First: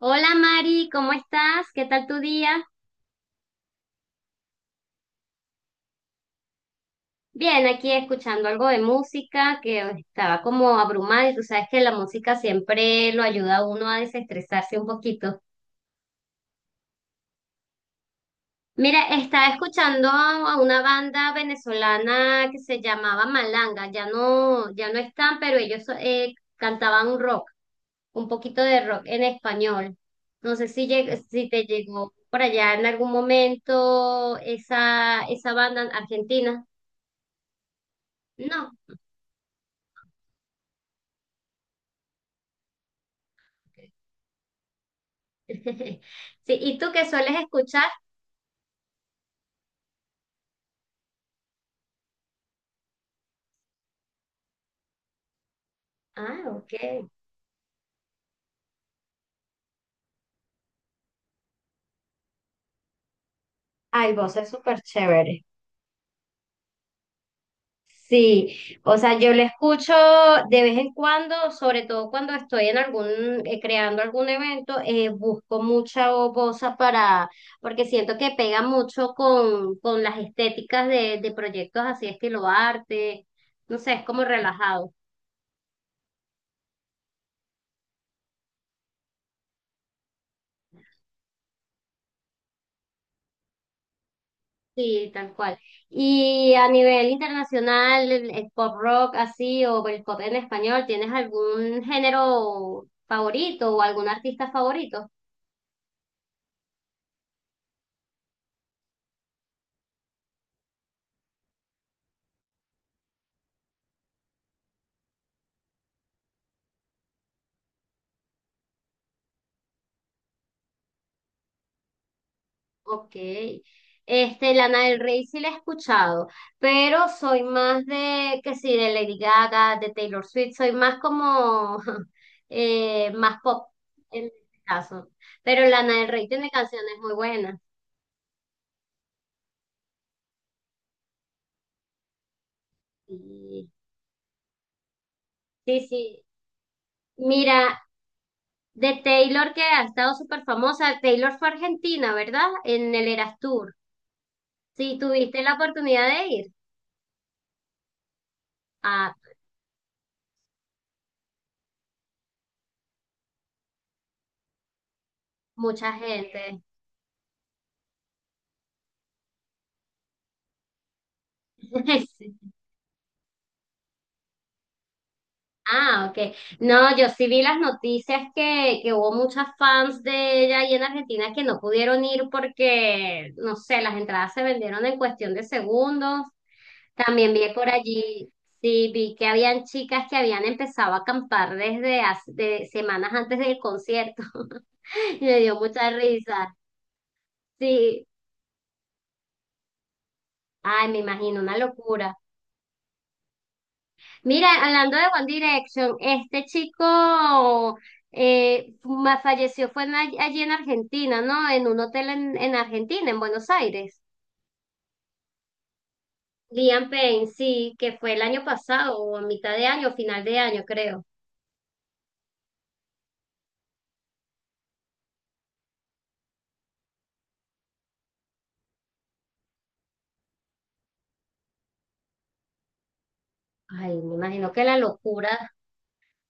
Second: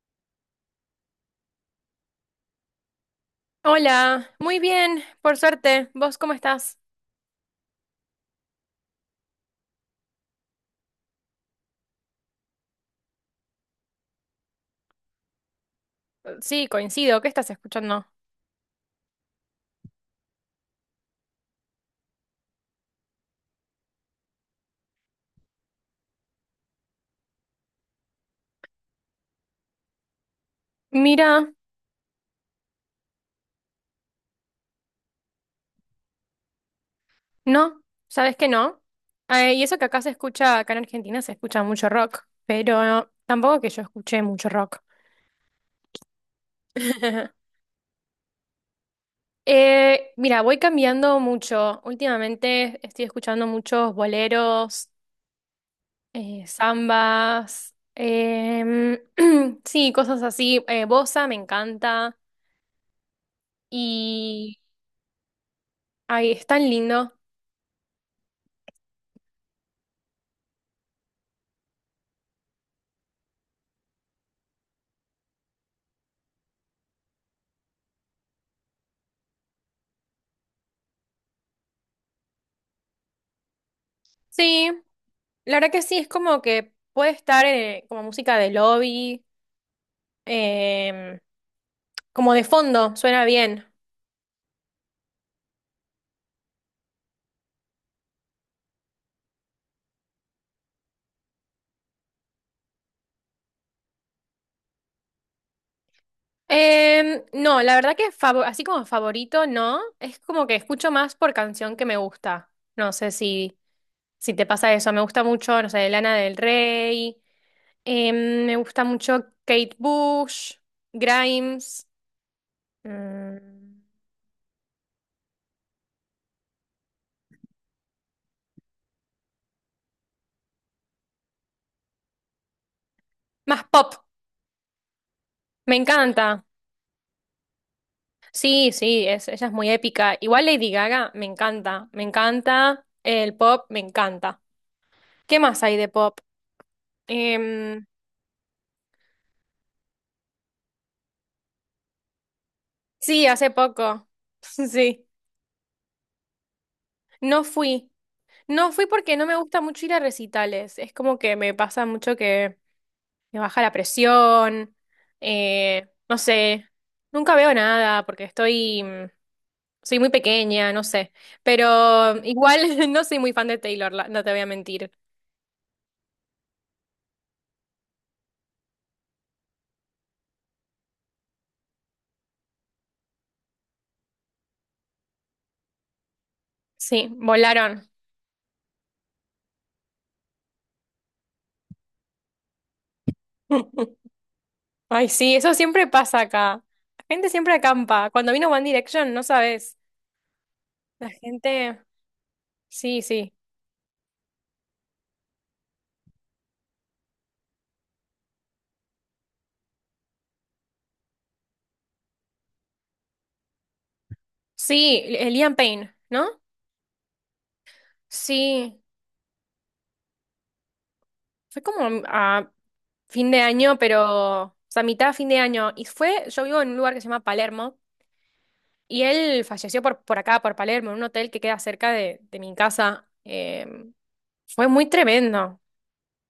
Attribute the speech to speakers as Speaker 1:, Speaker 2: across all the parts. Speaker 1: Hola Mari, ¿cómo estás? ¿Qué tal tu día?
Speaker 2: Hola, muy bien, por suerte. ¿Vos cómo estás?
Speaker 1: Bien, aquí escuchando algo de música que estaba como abrumada y tú sabes que la música siempre lo ayuda a uno a desestresarse un poquito.
Speaker 2: Sí, coincido. ¿Qué estás escuchando?
Speaker 1: Mira, estaba escuchando a una banda venezolana que se llamaba Malanga, ya no están, pero ellos cantaban un rock, un poquito de rock en español. No sé si
Speaker 2: Mira,
Speaker 1: te llegó por allá en algún momento esa banda argentina.
Speaker 2: no, ¿sabes que
Speaker 1: No.
Speaker 2: no? Y eso que acá se escucha, acá en Argentina se escucha mucho rock, pero tampoco que yo escuché mucho rock.
Speaker 1: Sí, ¿y tú qué sueles escuchar?
Speaker 2: Mira, voy cambiando mucho. Últimamente estoy escuchando muchos boleros,
Speaker 1: Ah, ok.
Speaker 2: zambas, sí, cosas así. Bossa me encanta
Speaker 1: Ay, vos es
Speaker 2: y
Speaker 1: súper chévere.
Speaker 2: ay, es tan lindo.
Speaker 1: Sí, o sea, yo lo escucho de vez en cuando, sobre todo cuando estoy en algún, creando algún evento, busco mucha bosa porque siento que pega mucho con las estéticas de proyectos así estilo arte, no sé, es como
Speaker 2: Sí,
Speaker 1: relajado.
Speaker 2: la verdad que sí, es como que puede estar como música de lobby, em, como de fondo, suena bien.
Speaker 1: Sí, tal cual. Y a nivel internacional, el pop rock así o el pop en español, ¿tienes algún género favorito o algún artista favorito?
Speaker 2: No, la verdad que así como favorito, no, es como que escucho más por canción que me gusta. No sé si te pasa eso, me gusta mucho, no sé, Lana del Rey, me gusta mucho Kate Bush, Grimes,
Speaker 1: Ok.
Speaker 2: mm,
Speaker 1: Este, Lana del Rey sí la he escuchado, pero soy más de, que sí, de Lady Gaga, de Taylor Swift, soy más como, más
Speaker 2: más
Speaker 1: pop
Speaker 2: pop,
Speaker 1: en este caso. Pero
Speaker 2: me
Speaker 1: Lana del Rey
Speaker 2: encanta.
Speaker 1: tiene canciones muy buenas.
Speaker 2: Sí, sí, ella es muy épica. Igual Lady Gaga me encanta, me encanta. El pop
Speaker 1: Sí,
Speaker 2: me encanta. ¿Qué más hay
Speaker 1: sí,
Speaker 2: de pop?
Speaker 1: sí. Mira,
Speaker 2: Em,
Speaker 1: de Taylor, que ha estado súper famosa. Taylor fue a Argentina, ¿verdad? En el
Speaker 2: sí,
Speaker 1: Eras
Speaker 2: hace
Speaker 1: Tour.
Speaker 2: poco.
Speaker 1: Sí,
Speaker 2: Sí,
Speaker 1: tuviste la oportunidad de ir.
Speaker 2: no fui. No fui
Speaker 1: Ah,
Speaker 2: porque no me gusta mucho ir a recitales. Es como que me pasa mucho que me baja la presión.
Speaker 1: mucha
Speaker 2: No
Speaker 1: gente.
Speaker 2: sé, nunca veo nada porque soy muy pequeña, no sé. Pero
Speaker 1: Sí.
Speaker 2: igual no soy muy fan de Taylor, no te voy a mentir.
Speaker 1: Ah, ok. No, yo sí vi las noticias que hubo muchas fans de ella ahí en Argentina que no pudieron ir porque, no sé, las entradas se vendieron en cuestión de segundos.
Speaker 2: Sí,
Speaker 1: También vi por
Speaker 2: volaron.
Speaker 1: allí, sí, vi que habían chicas que habían empezado a acampar de semanas antes del concierto.
Speaker 2: Ay,
Speaker 1: Y
Speaker 2: sí,
Speaker 1: me dio
Speaker 2: eso siempre
Speaker 1: mucha
Speaker 2: pasa
Speaker 1: risa.
Speaker 2: acá. La gente siempre
Speaker 1: Sí,
Speaker 2: acampa. Cuando vino One Direction, no sabes.
Speaker 1: ay, me
Speaker 2: La
Speaker 1: imagino, una
Speaker 2: gente.
Speaker 1: locura.
Speaker 2: Sí, sí.
Speaker 1: Mira, hablando de One Direction, este chico falleció, fue allí en Argentina, ¿no? En un hotel en Argentina, en Buenos Aires.
Speaker 2: Sí, el Liam Payne, ¿no?
Speaker 1: Liam Payne, sí, que fue el año
Speaker 2: Sí.
Speaker 1: pasado, o a mitad de año, final de año, creo.
Speaker 2: Fue como a fin de año, pero. O sea, mitad de fin de año. Y fue. Yo vivo en un lugar que se llama Palermo. Y él falleció por acá, por Palermo, en un hotel que queda cerca de mi casa.
Speaker 1: Ay, me imagino que
Speaker 2: Fue
Speaker 1: la
Speaker 2: muy
Speaker 1: locura.
Speaker 2: tremendo.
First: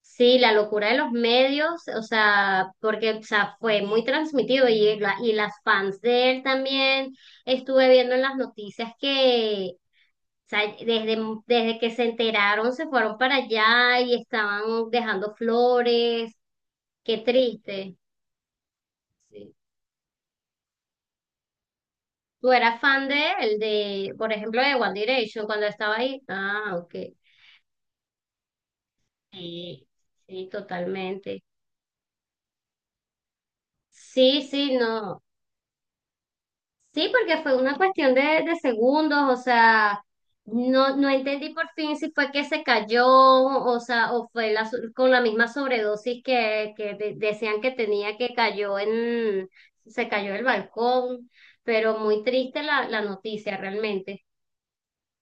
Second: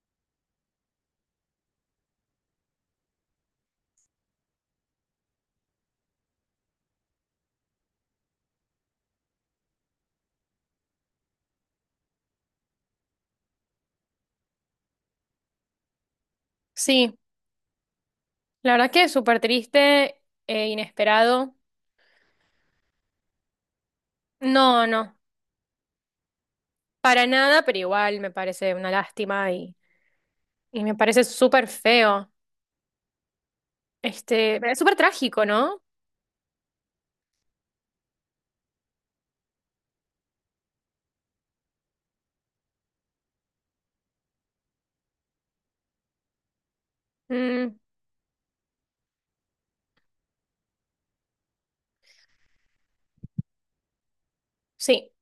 Speaker 1: Sí, la locura de los medios, o sea, porque o sea, fue muy transmitido y, y las fans de él también estuve viendo en las noticias que, o sea, desde, que se enteraron se fueron para allá y estaban dejando flores,
Speaker 2: Sí,
Speaker 1: qué triste.
Speaker 2: la verdad que súper
Speaker 1: Sí.
Speaker 2: triste e inesperado.
Speaker 1: ¿Tú eras fan de él, de, por ejemplo, de
Speaker 2: No,
Speaker 1: One
Speaker 2: no.
Speaker 1: Direction cuando estaba ahí? Ah, ok.
Speaker 2: Para nada, pero igual me parece una lástima y,
Speaker 1: Sí, sí,
Speaker 2: y me parece
Speaker 1: totalmente.
Speaker 2: súper feo.
Speaker 1: Sí,
Speaker 2: Este,
Speaker 1: sí,
Speaker 2: es súper
Speaker 1: no.
Speaker 2: trágico, ¿no?
Speaker 1: Sí, porque fue una cuestión de segundos, o sea, no, no entendí por fin si fue que se cayó, o sea, o fue con la misma sobredosis que decían que
Speaker 2: Mm,
Speaker 1: tenía que cayó en, se cayó del balcón, pero muy triste la noticia realmente.
Speaker 2: sí,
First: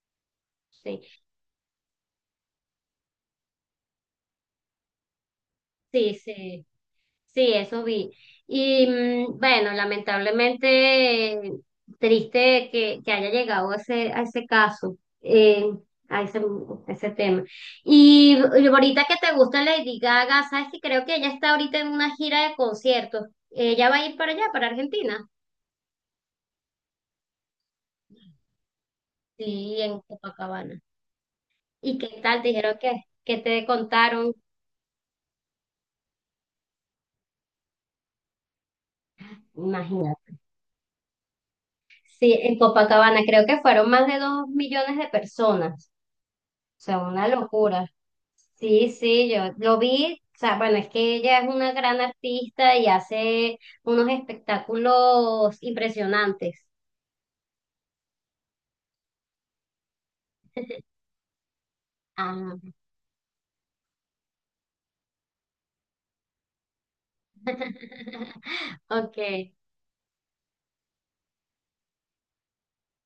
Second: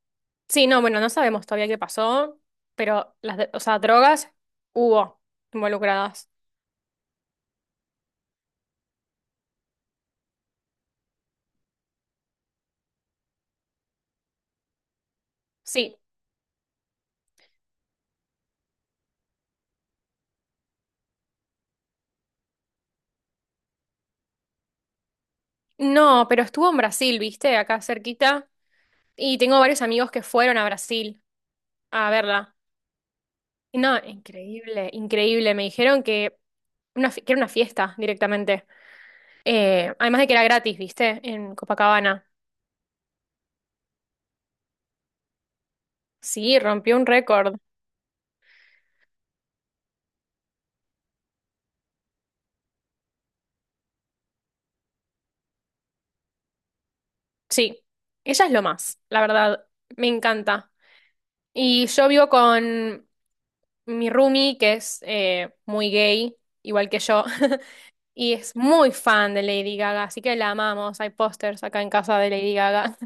Speaker 2: sí, no,
Speaker 1: Sí,
Speaker 2: bueno, no sabemos todavía qué pasó, pero las, o sea, drogas hubo
Speaker 1: sí,
Speaker 2: involucradas.
Speaker 1: sí. Sí, eso vi. Y bueno, lamentablemente triste que haya llegado a ese caso,
Speaker 2: Sí,
Speaker 1: a ese tema. Y ahorita que te gusta Lady Gaga, sabes que creo que ella está ahorita en una gira de conciertos. Ella va a ir para allá, para Argentina.
Speaker 2: no, pero estuvo en Brasil, ¿viste? Acá cerquita. Y tengo
Speaker 1: Sí,
Speaker 2: varios
Speaker 1: en
Speaker 2: amigos que fueron a
Speaker 1: Copacabana.
Speaker 2: Brasil
Speaker 1: ¿Y qué
Speaker 2: a
Speaker 1: tal?
Speaker 2: verla.
Speaker 1: Dijeron que te
Speaker 2: No,
Speaker 1: contaron.
Speaker 2: increíble, increíble. Me dijeron que, una, que era una fiesta directamente. Además de que
Speaker 1: Imagínate.
Speaker 2: era gratis, ¿viste? En Copacabana.
Speaker 1: Sí, en Copacabana creo que fueron más de 2 millones de personas.
Speaker 2: Sí,
Speaker 1: O
Speaker 2: rompió
Speaker 1: sea,
Speaker 2: un
Speaker 1: una
Speaker 2: récord.
Speaker 1: locura. Sí, sí, yo lo vi, o sea, bueno, es que ella es una gran artista y hace unos espectáculos impresionantes.
Speaker 2: Sí, ella es lo más, la verdad. Me encanta. Y yo vivo
Speaker 1: Ah,
Speaker 2: con mi roomie, que es muy gay, igual que yo, y es muy fan de
Speaker 1: ok.
Speaker 2: Lady Gaga, así que la amamos. Hay pósters acá en casa de Lady Gaga.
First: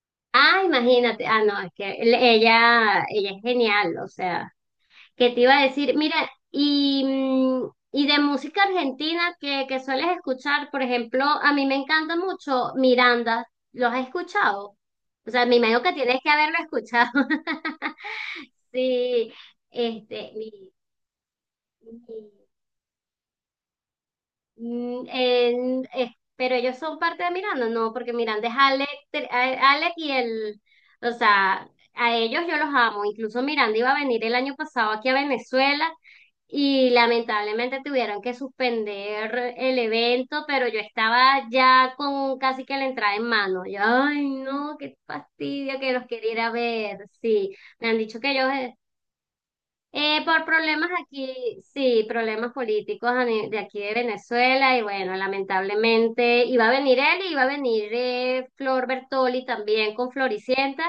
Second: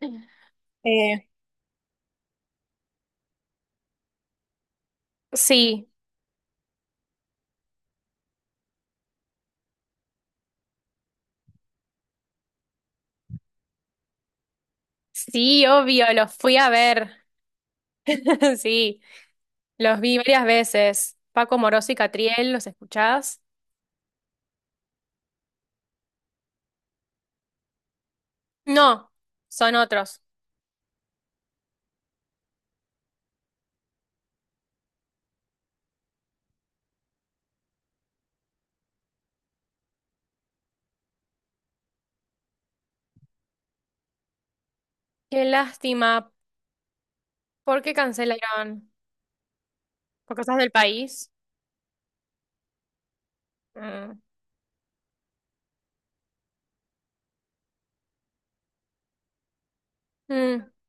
Speaker 1: Ah, imagínate,
Speaker 2: Eh,
Speaker 1: ah, no, es que ella, ella es genial, o sea, ¿qué te iba a
Speaker 2: sí.
Speaker 1: decir? Mira, y, y de música argentina que sueles escuchar, por ejemplo, a mí me encanta mucho Miranda, ¿los has escuchado? O sea, me
Speaker 2: Sí,
Speaker 1: imagino que
Speaker 2: obvio,
Speaker 1: tienes que
Speaker 2: los fui
Speaker 1: haberlo
Speaker 2: a ver.
Speaker 1: escuchado.
Speaker 2: Sí,
Speaker 1: Sí,
Speaker 2: los vi
Speaker 1: este,
Speaker 2: varias
Speaker 1: mi,
Speaker 2: veces. Paco Moroso y
Speaker 1: mi-
Speaker 2: Catriel, ¿los escuchás?
Speaker 1: pero ellos son parte de Miranda, no, porque Miranda es Alec,
Speaker 2: No, son
Speaker 1: Alec y
Speaker 2: otros.
Speaker 1: el, o sea, a ellos yo los amo. Incluso Miranda iba a venir el año pasado aquí a Venezuela y lamentablemente tuvieron que suspender el evento, pero yo estaba ya con casi que la entrada en mano. Yo, ay, no, qué
Speaker 2: Qué
Speaker 1: fastidio que los quería
Speaker 2: lástima.
Speaker 1: ir a ver. Sí,
Speaker 2: ¿Por
Speaker 1: me
Speaker 2: qué
Speaker 1: han dicho que ellos
Speaker 2: cancelaron?
Speaker 1: eh,
Speaker 2: ¿Por
Speaker 1: por
Speaker 2: cosas del
Speaker 1: problemas
Speaker 2: país?
Speaker 1: aquí, sí, problemas políticos a ni- de aquí de
Speaker 2: Mm.
Speaker 1: Venezuela y bueno, lamentablemente iba a venir él y iba a venir Flor Bertoli también con
Speaker 2: Mm,
Speaker 1: Floricienta,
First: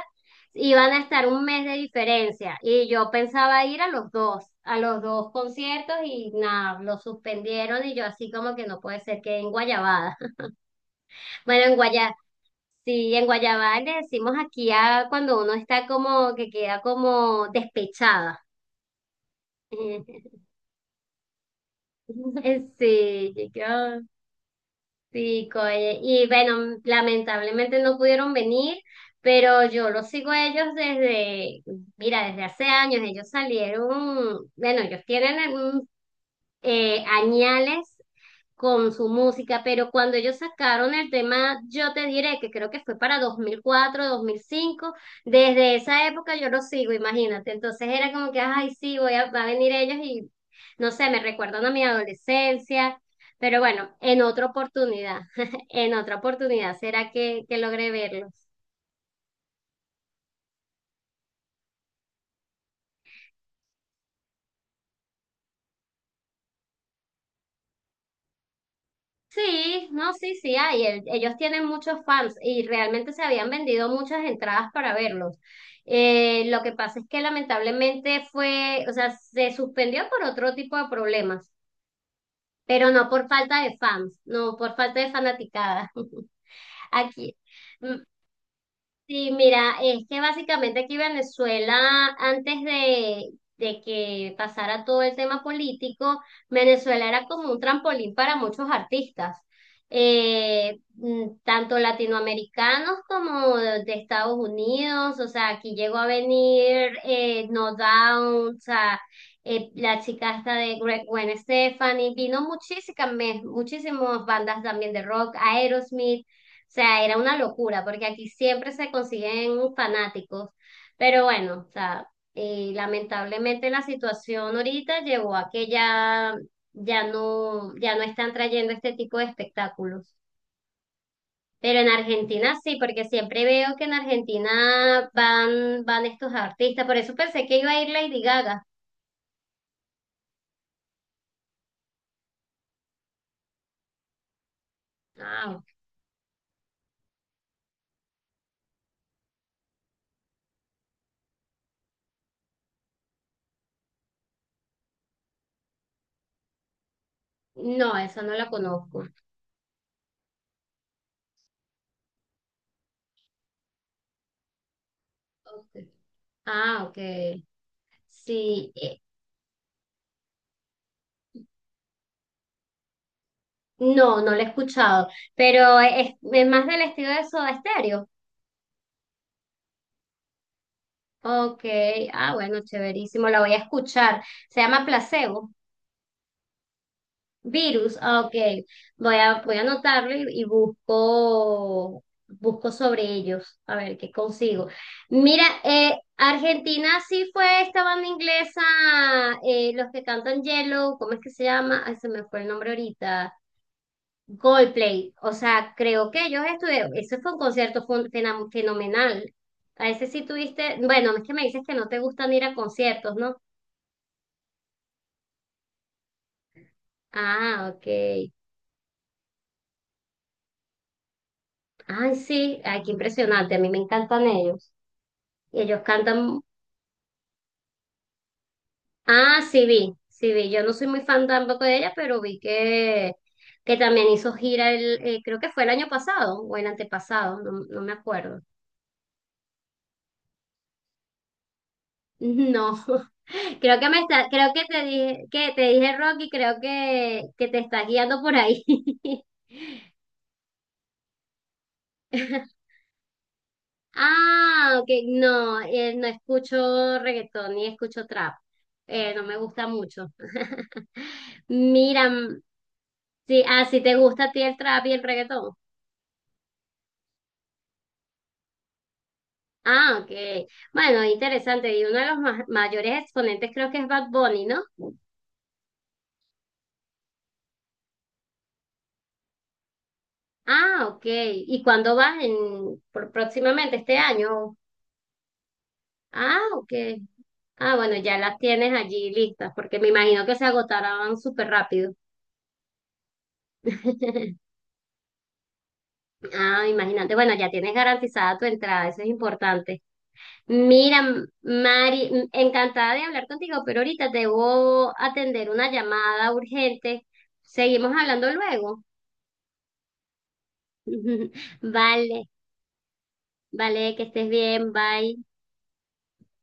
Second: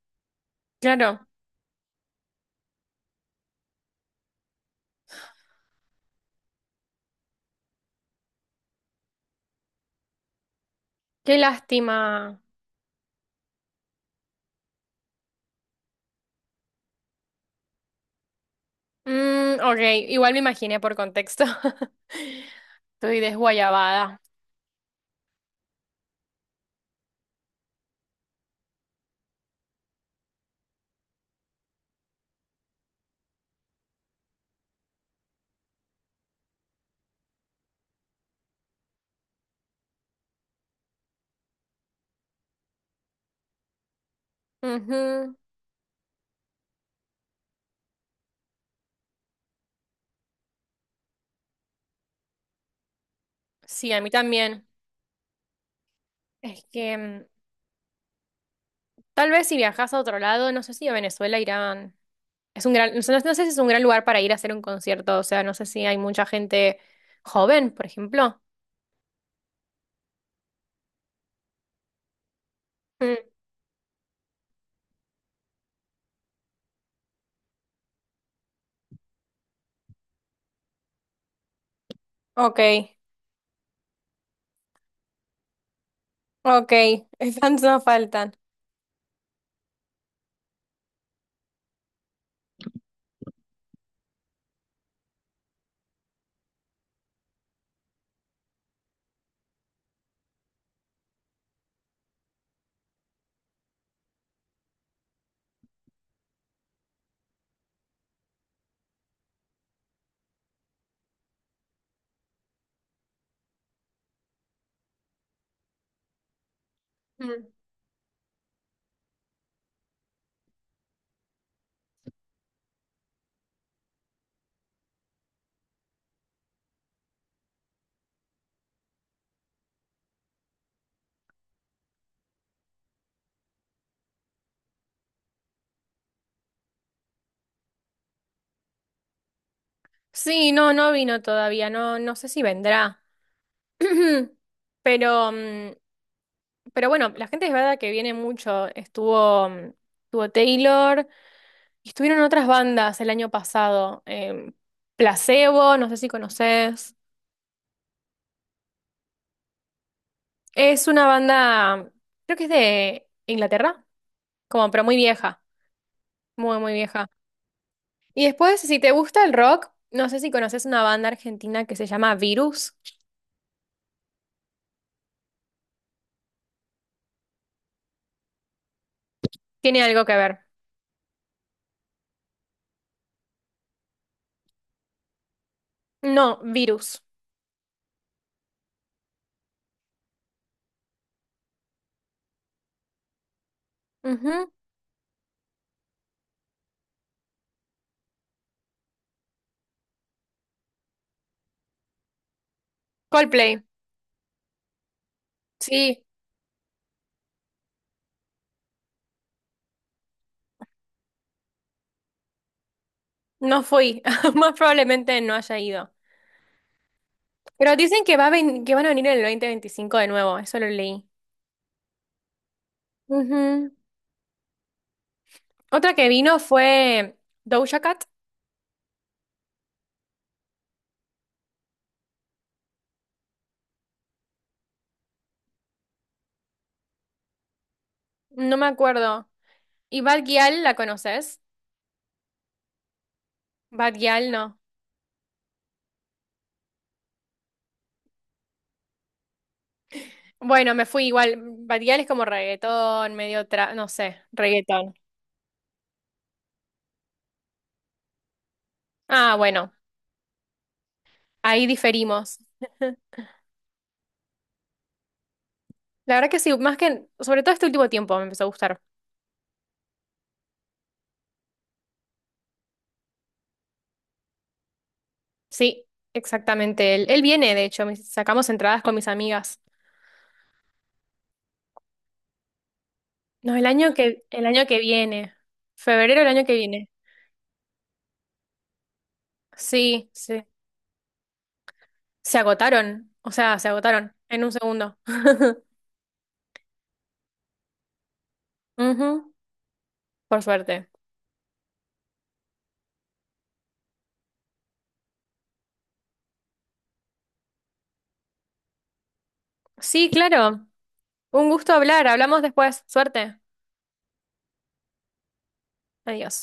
Speaker 1: iban a estar
Speaker 2: claro,
Speaker 1: un mes de diferencia y yo pensaba ir a los dos conciertos y nada, lo suspendieron y yo así como que no puede ser que en Guayabada,
Speaker 2: qué
Speaker 1: bueno, en Guaya.
Speaker 2: lástima.
Speaker 1: Sí, en Guayabal le decimos aquí a cuando uno está como que queda como despechada.
Speaker 2: Mm, ok, igual me imaginé por contexto. Estoy
Speaker 1: Sí, yo
Speaker 2: desguayabada.
Speaker 1: sí, oye. Y bueno, lamentablemente no pudieron venir, pero yo los sigo a ellos desde, mira, desde hace años. Ellos salieron, bueno, ellos tienen añales con su música, pero cuando ellos sacaron el tema, yo te diré que creo que fue para 2004, 2005.
Speaker 2: Ujú.
Speaker 1: Desde esa época yo los sigo, imagínate. Entonces era como que, ay, sí, va a venir ellos y no sé, me recuerdan a mi adolescencia, pero
Speaker 2: Sí,
Speaker 1: bueno,
Speaker 2: a mí
Speaker 1: en otra
Speaker 2: también.
Speaker 1: oportunidad, en otra
Speaker 2: Es
Speaker 1: oportunidad
Speaker 2: que
Speaker 1: será que logré verlos.
Speaker 2: tal vez si viajas a otro lado, no sé si a Venezuela, Irán. Es un gran, no sé si es un gran lugar para ir a hacer un concierto, o sea, no sé si hay mucha gente joven, por ejemplo.
Speaker 1: Sí, no, sí, sí hay. Ellos tienen muchos fans y realmente
Speaker 2: Mm,
Speaker 1: se habían vendido muchas entradas para verlos. Lo que pasa es que lamentablemente fue, o sea, se suspendió por otro tipo de problemas,
Speaker 2: ok,
Speaker 1: pero no por falta de fans, no por falta de fanaticada.
Speaker 2: ok,
Speaker 1: Aquí.
Speaker 2: fans no
Speaker 1: mm,
Speaker 2: faltan.
Speaker 1: Sí, mira, es que básicamente aquí Venezuela, antes de que pasara todo el tema político, Venezuela era como un trampolín para muchos artistas, tanto latinoamericanos como de Estados Unidos, o sea, aquí llegó a venir No Doubt, o sea, la chica esta de Gwen Stefani, vino muchísimas, muchísimas bandas también de rock, Aerosmith. O sea, era una
Speaker 2: Mm.
Speaker 1: locura, porque aquí siempre se consiguen fanáticos. Pero bueno, o sea, lamentablemente la situación ahorita llevó a que ya no, ya no están trayendo este tipo de espectáculos. Pero en Argentina sí, porque siempre veo que en Argentina van estos artistas. Por eso pensé que iba a ir Lady Gaga.
Speaker 2: Sí, no, no vino todavía, no, no sé si vendrá. Pero
Speaker 1: Ah, ok.
Speaker 2: mm, Pero bueno, la gente es verdad que viene mucho. Estuvo Taylor y estuvieron otras bandas el año pasado. Placebo, no sé si conoces.
Speaker 1: No, esa no la conozco.
Speaker 2: Es una banda, creo que es de Inglaterra, como, pero muy vieja,
Speaker 1: Ok.
Speaker 2: muy, muy
Speaker 1: Ah, ok.
Speaker 2: vieja. Y después,
Speaker 1: Sí,
Speaker 2: si te gusta el rock, no sé si conoces una banda argentina que se llama Virus.
Speaker 1: no, no lo he escuchado, pero es más del estilo de Soda Stereo.
Speaker 2: Tiene algo que ver.
Speaker 1: Ok, ah, bueno, chéverísimo, la voy a escuchar. Se llama Placebo.
Speaker 2: No, Virus.
Speaker 1: Virus, ah, ok. Voy a anotarlo y busco sobre ellos, a ver qué
Speaker 2: Ujú.
Speaker 1: consigo. Mira, Argentina sí fue esta banda inglesa, los que cantan Yellow, ¿cómo es que se llama? Ay, se me fue el nombre ahorita.
Speaker 2: Coldplay.
Speaker 1: Coldplay, o sea,
Speaker 2: Sí,
Speaker 1: creo que ellos estuvieron, ese fue un concierto fenomenal. A ese sí tuviste, bueno, es que me dices que no te gustan ir a conciertos, ¿no?
Speaker 2: no fui. Más probablemente no haya ido.
Speaker 1: Ah,
Speaker 2: Pero
Speaker 1: ok.
Speaker 2: dicen que, que van a venir en el 2025 de nuevo, eso lo leí.
Speaker 1: Ay, sí, ay, qué impresionante, a mí
Speaker 2: Ujú.
Speaker 1: me encantan ellos. Y ellos
Speaker 2: Otra que vino
Speaker 1: cantan,
Speaker 2: fue Doja Cat,
Speaker 1: ah, sí vi, yo no soy muy fan tampoco de ella, pero vi que también hizo gira el, creo que fue el año pasado o el antepasado, no, no me acuerdo.
Speaker 2: no me acuerdo. ¿Y Bad Gyal la conoces?
Speaker 1: No, creo que
Speaker 2: Bad
Speaker 1: me está,
Speaker 2: Gyal no.
Speaker 1: creo que te dije Rocky, creo que te estás guiando por ahí.
Speaker 2: Bueno, me fui igual. Bad Gyal es como reggaetón, medio no sé,
Speaker 1: Ah, ok,
Speaker 2: reggaetón.
Speaker 1: no, no escucho reggaetón ni escucho trap. No
Speaker 2: Ah,
Speaker 1: me gusta
Speaker 2: bueno,
Speaker 1: mucho.
Speaker 2: ahí
Speaker 1: Mira,
Speaker 2: diferimos.
Speaker 1: sí, ah, si te gusta a ti el trap y el reggaetón.
Speaker 2: La verdad que sí, más que, sobre todo este último tiempo me empezó a gustar.
Speaker 1: Ah, ok. Bueno, interesante. Y uno de los mayores exponentes creo que es Bad Bunny, ¿no?
Speaker 2: Sí, exactamente. Él viene, de hecho, sacamos entradas con mis amigas.
Speaker 1: Ah, ok. ¿Y cuándo vas en,
Speaker 2: No,
Speaker 1: próximamente este
Speaker 2: el
Speaker 1: año?
Speaker 2: año que viene. Febrero del
Speaker 1: Ah,
Speaker 2: año que
Speaker 1: ok.
Speaker 2: viene.
Speaker 1: Ah, bueno, ya las tienes allí listas, porque me
Speaker 2: Sí,
Speaker 1: imagino que se
Speaker 2: sí.
Speaker 1: agotarán súper rápido.
Speaker 2: Se agotaron, o sea, se agotaron en un segundo.
Speaker 1: Ah, imagínate. Bueno, ya tienes garantizada tu entrada, eso es
Speaker 2: Ujú,
Speaker 1: importante.
Speaker 2: por suerte.
Speaker 1: Mira, Mari, encantada de hablar contigo, pero ahorita debo atender una llamada urgente. Seguimos hablando luego.
Speaker 2: Sí, claro. Un gusto hablar.
Speaker 1: Vale,
Speaker 2: Hablamos después. Suerte.
Speaker 1: vale, que estés bien, bye.
Speaker 2: Adiós.